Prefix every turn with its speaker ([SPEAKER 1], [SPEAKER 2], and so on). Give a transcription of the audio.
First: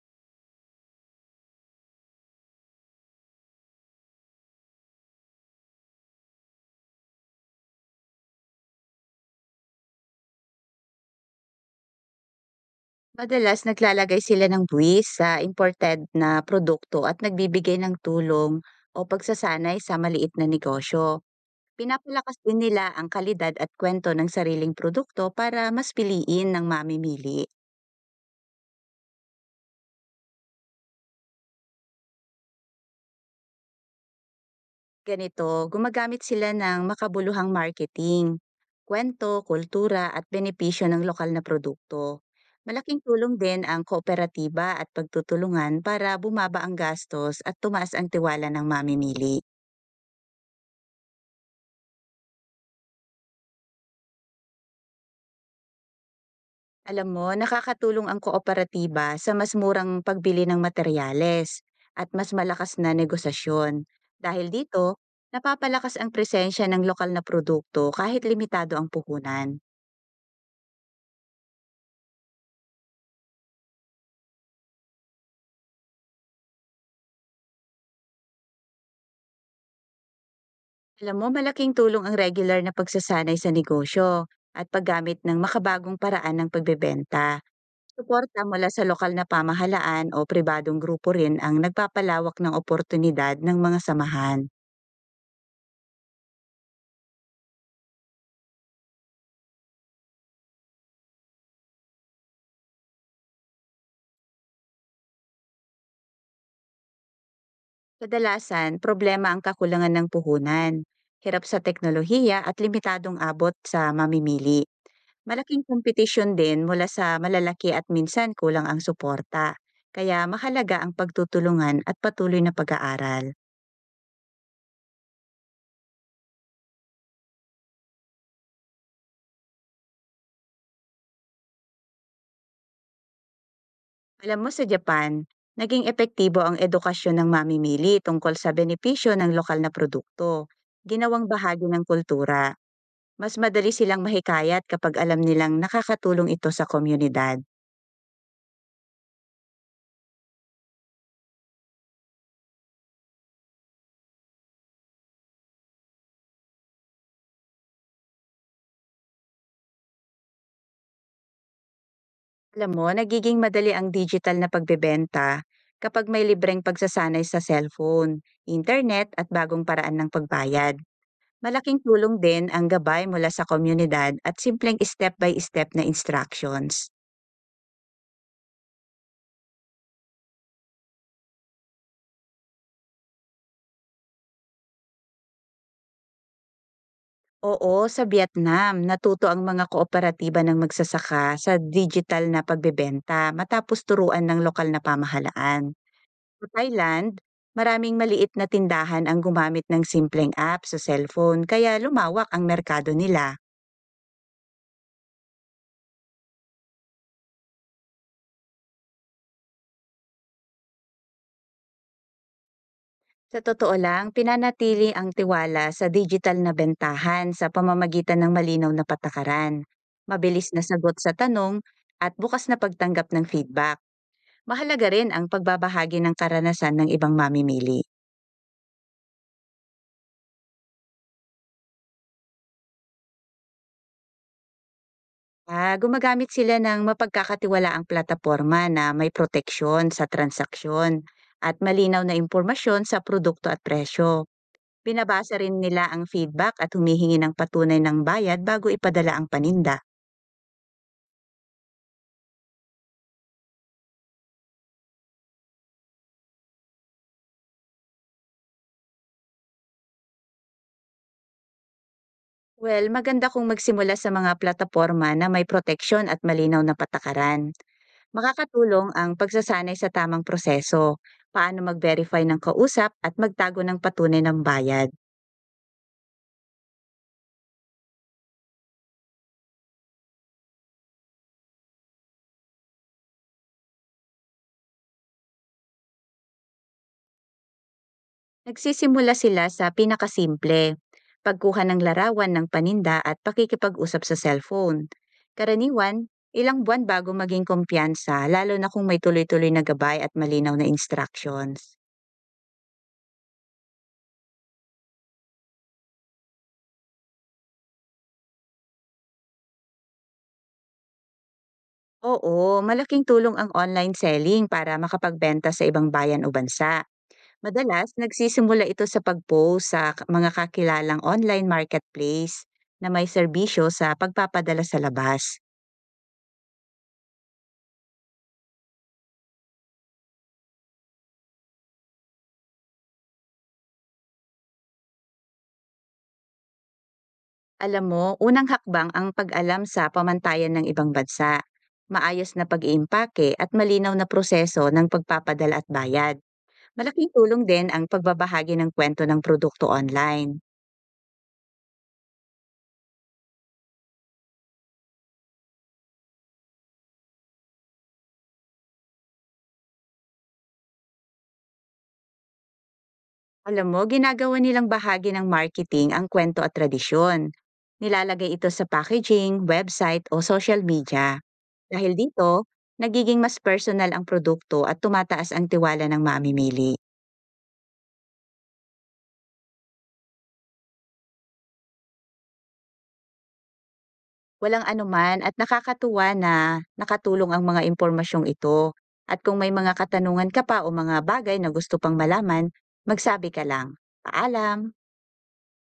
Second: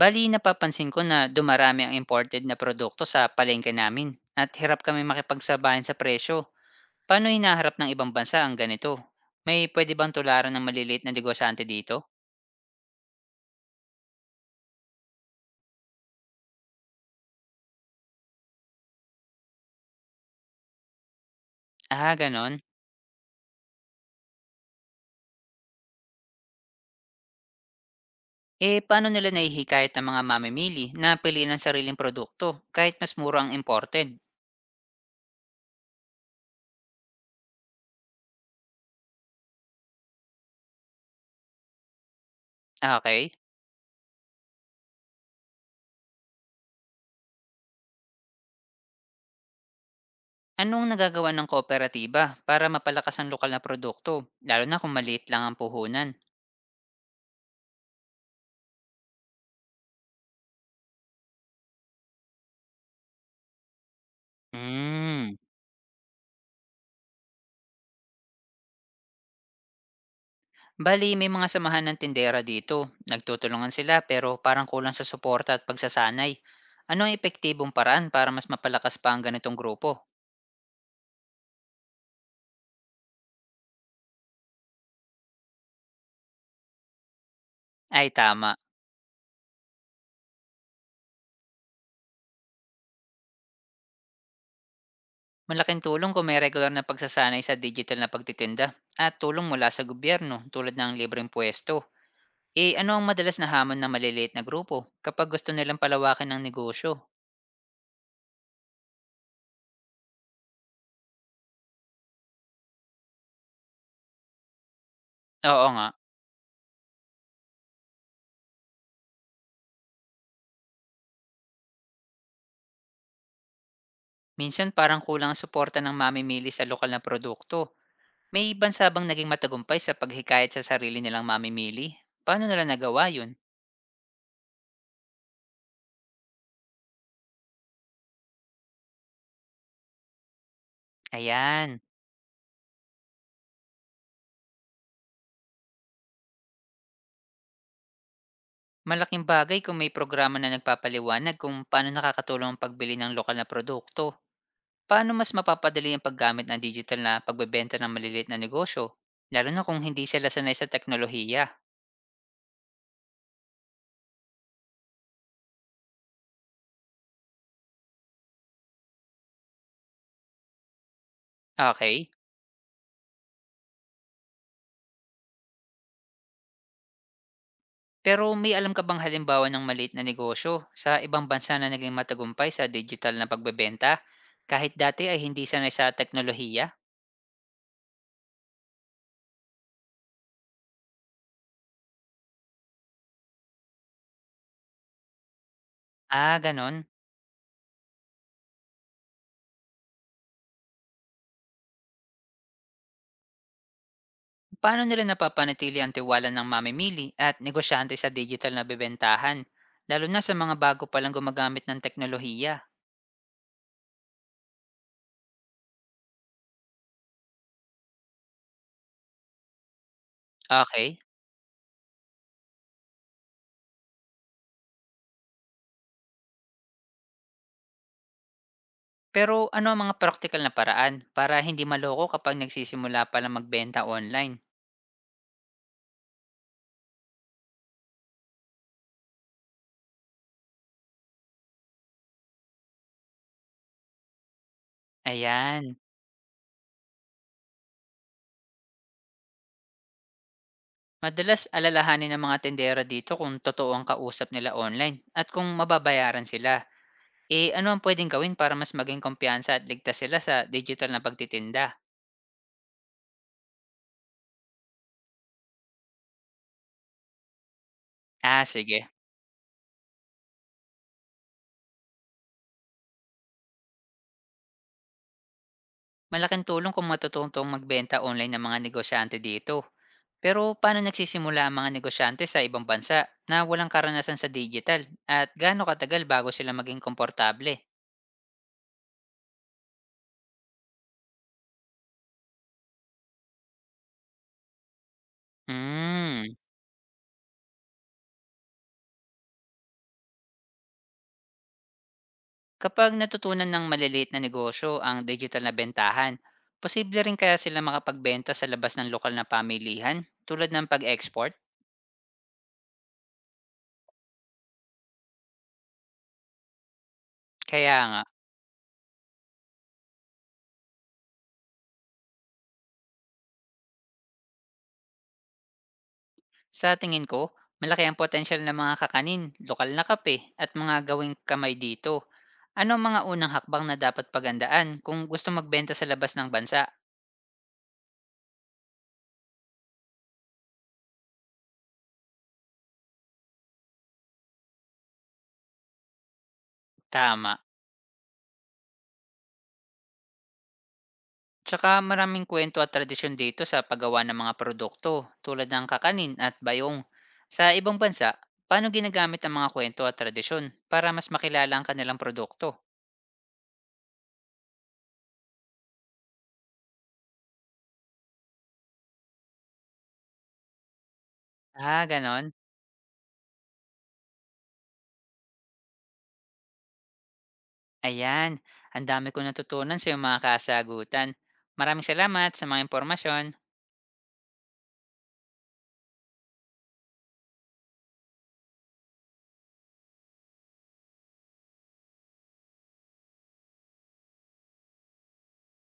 [SPEAKER 1] Bali, napapansin ko na dumarami ang imported na produkto sa palengke namin at hirap kami makipagsabayan sa presyo. Paano hinaharap ng ibang bansa ang ganito? May pwede bang tularan ng maliliit na negosyante dito?
[SPEAKER 2] Madalas naglalagay sila ng buwis sa imported na produkto at nagbibigay ng tulong o pagsasanay sa maliit na negosyo.
[SPEAKER 1] Ah,
[SPEAKER 2] Pinapalakas din
[SPEAKER 1] ganon.
[SPEAKER 2] nila ang kalidad at kwento ng sariling produkto para mas piliin ng mamimili.
[SPEAKER 1] Eh, paano nila naihikayat ng mga mamimili na piliin ang sariling produkto kahit mas mura ang imported?
[SPEAKER 2] Ganito, gumagamit sila ng makabuluhang marketing, kwento, kultura at benepisyo ng lokal na produkto.
[SPEAKER 1] Ah,
[SPEAKER 2] Malaking
[SPEAKER 1] okay.
[SPEAKER 2] tulong din ang kooperatiba at pagtutulungan para bumaba ang gastos at tumaas ang tiwala ng mamimili.
[SPEAKER 1] Anong nagagawa ng kooperatiba para mapalakas ang lokal na produkto, lalo na kung maliit lang ang puhunan?
[SPEAKER 2] Alam mo, nakakatulong ang kooperatiba sa mas murang pagbili ng materyales at mas malakas na negosasyon. Dahil dito,
[SPEAKER 1] Hmm.
[SPEAKER 2] napapalakas ang presensya ng lokal na produkto kahit limitado ang puhunan.
[SPEAKER 1] Bali may mga samahan ng tindera dito. Nagtutulungan sila pero parang kulang sa suporta at pagsasanay. Ano ang epektibong paraan para mas mapalakas pa ang ganitong grupo?
[SPEAKER 2] Alam mo, malaking tulong ang regular na pagsasanay sa negosyo at paggamit ng makabagong paraan ng pagbebenta.
[SPEAKER 1] Ay
[SPEAKER 2] Suporta
[SPEAKER 1] tama,
[SPEAKER 2] mula sa lokal na pamahalaan o pribadong grupo rin ang nagpapalawak ng oportunidad ng mga samahan.
[SPEAKER 1] malaking tulong kung may regular na pagsasanay sa digital na pagtitinda at tulong mula sa gobyerno tulad ng libreng pwesto. Eh ano ang madalas na hamon ng maliliit na grupo kapag gusto nilang palawakin ang negosyo?
[SPEAKER 2] Kadalasan, problema ang kakulangan ng puhunan, hirap sa teknolohiya at limitadong abot sa mamimili. Malaking
[SPEAKER 1] Oo nga,
[SPEAKER 2] kompetisyon din mula sa malalaki at minsan kulang ang suporta. Kaya mahalaga ang pagtutulungan at patuloy na pag-aaral.
[SPEAKER 1] minsan parang kulang ang suporta ng mamimili sa lokal na produkto. May bansa bang naging matagumpay sa paghikayat sa sarili nilang mamimili? Paano nila nagawa yun?
[SPEAKER 2] Alam mo, sa Japan, naging epektibo ang edukasyon ng mamimili tungkol sa benepisyo ng lokal na produkto. Ginawang bahagi
[SPEAKER 1] Ayan,
[SPEAKER 2] ng kultura. Mas madali silang mahikayat kapag alam nilang nakakatulong ito sa komunidad.
[SPEAKER 1] malaking bagay kung may programa na nagpapaliwanag kung paano nakakatulong ang pagbili ng lokal na produkto. Paano mas mapapadali ang paggamit ng digital na pagbebenta ng maliliit na negosyo? Lalo na kung hindi sila sanay sa teknolohiya.
[SPEAKER 2] Alam mo, nagiging madali ang digital na pagbebenta kapag may libreng pagsasanay sa cellphone, internet at bagong paraan ng pagbayad. Malaking
[SPEAKER 1] Okay,
[SPEAKER 2] tulong din ang gabay mula sa komunidad at simpleng step-by-step na instructions.
[SPEAKER 1] pero may alam ka bang halimbawa ng maliit na negosyo sa ibang bansa na naging matagumpay sa digital na pagbebenta? Kahit dati ay hindi sanay sa teknolohiya?
[SPEAKER 2] Oo, sa Vietnam, natuto ang mga kooperatiba ng magsasaka sa digital na pagbebenta matapos turuan ng lokal na pamahalaan.
[SPEAKER 1] Ah,
[SPEAKER 2] Sa
[SPEAKER 1] ganon.
[SPEAKER 2] Thailand, maraming maliit na tindahan ang gumamit ng simpleng app sa cellphone kaya lumawak ang merkado nila.
[SPEAKER 1] Paano nila napapanatili ang tiwala ng mamimili at negosyante sa digital na bebentahan, lalo na sa mga bago palang gumagamit ng teknolohiya?
[SPEAKER 2] Sa totoo lang, pinanatili ang tiwala sa digital na bentahan sa pamamagitan ng malinaw na patakaran, mabilis na sagot
[SPEAKER 1] Okay.
[SPEAKER 2] sa tanong, at bukas na pagtanggap ng feedback. Mahalaga rin ang pagbabahagi ng karanasan ng ibang mamimili.
[SPEAKER 1] Pero ano ang mga practical na paraan para hindi maloko kapag nagsisimula pa lang magbenta online?
[SPEAKER 2] Ah, gumagamit sila ng mapagkakatiwalaang plataporma na may proteksyon sa transaksyon at malinaw na impormasyon sa produkto at presyo. Binabasa rin
[SPEAKER 1] Ayan.
[SPEAKER 2] nila ang feedback at humihingi ng patunay ng bayad bago ipadala ang paninda.
[SPEAKER 1] Madalas alalahanin ng mga tendera dito kung totoo ang kausap nila online at kung mababayaran sila. Eh ano ang pwedeng gawin para mas maging kumpiyansa at ligtas sila sa digital na pagtitinda?
[SPEAKER 2] Well, maganda kung magsimula sa mga plataporma na may proteksyon at malinaw na patakaran.
[SPEAKER 1] Ah, sige.
[SPEAKER 2] Makakatulong ang pagsasanay sa tamang proseso, paano mag-verify ng kausap at magtago ng patunay ng bayad.
[SPEAKER 1] Malaking tulong kung matututong magbenta online ng mga negosyante dito. Pero paano nagsisimula ang mga negosyante sa ibang bansa na walang karanasan sa digital at gaano katagal bago sila maging komportable?
[SPEAKER 2] Nagsisimula sila sa pinakasimple, pagkuha ng larawan ng paninda at pakikipag-usap sa cellphone. Karaniwan,
[SPEAKER 1] Hmm.
[SPEAKER 2] ilang buwan bago maging kumpiyansa, lalo na kung may tuloy-tuloy na gabay at malinaw na instructions.
[SPEAKER 1] Kapag natutunan ng maliliit na negosyo ang digital na bentahan, posible rin kaya sila makapagbenta sa labas ng lokal na pamilihan tulad ng pag-export?
[SPEAKER 2] Oo, malaking tulong ang online selling para makapagbenta sa ibang bayan o bansa.
[SPEAKER 1] Kaya
[SPEAKER 2] Madalas,
[SPEAKER 1] nga,
[SPEAKER 2] nagsisimula ito sa pag-post sa mga kakilalang online marketplace na may serbisyo sa pagpapadala sa labas.
[SPEAKER 1] sa tingin ko, malaki ang potensyal ng mga kakanin, lokal na kape, at mga gawing kamay dito. Ano ang mga unang hakbang na dapat pagandaan kung gusto magbenta sa labas ng bansa?
[SPEAKER 2] Alam mo, unang hakbang ang pag-alam sa pamantayan ng ibang bansa, maayos na pag-iimpake at malinaw na proseso ng pagpapadala at bayad. Malaking
[SPEAKER 1] Tama.
[SPEAKER 2] tulong din ang pagbabahagi ng kwento ng produkto online.
[SPEAKER 1] Tsaka maraming kwento at tradisyon dito sa paggawa ng mga produkto tulad ng kakanin at bayong. Sa ibang bansa, paano ginagamit ang mga kwento at tradisyon para mas makilala ang kanilang produkto?
[SPEAKER 2] Alam mo, ginagawa nilang bahagi ng marketing ang kwento at tradisyon. Nilalagay ito sa packaging, website o social media.
[SPEAKER 1] Ah,
[SPEAKER 2] Dahil
[SPEAKER 1] ganon.
[SPEAKER 2] dito, nagiging mas personal ang produkto at tumataas ang tiwala ng mamimili.
[SPEAKER 1] Ayan, ang dami kong natutunan sa iyong mga kasagutan. Maraming salamat sa mga impormasyon.
[SPEAKER 2] Walang anuman at nakakatuwa na nakatulong ang mga impormasyong ito. At kung may mga katanungan ka pa o mga bagay na gusto pang malaman, magsabi ka lang. Paalam!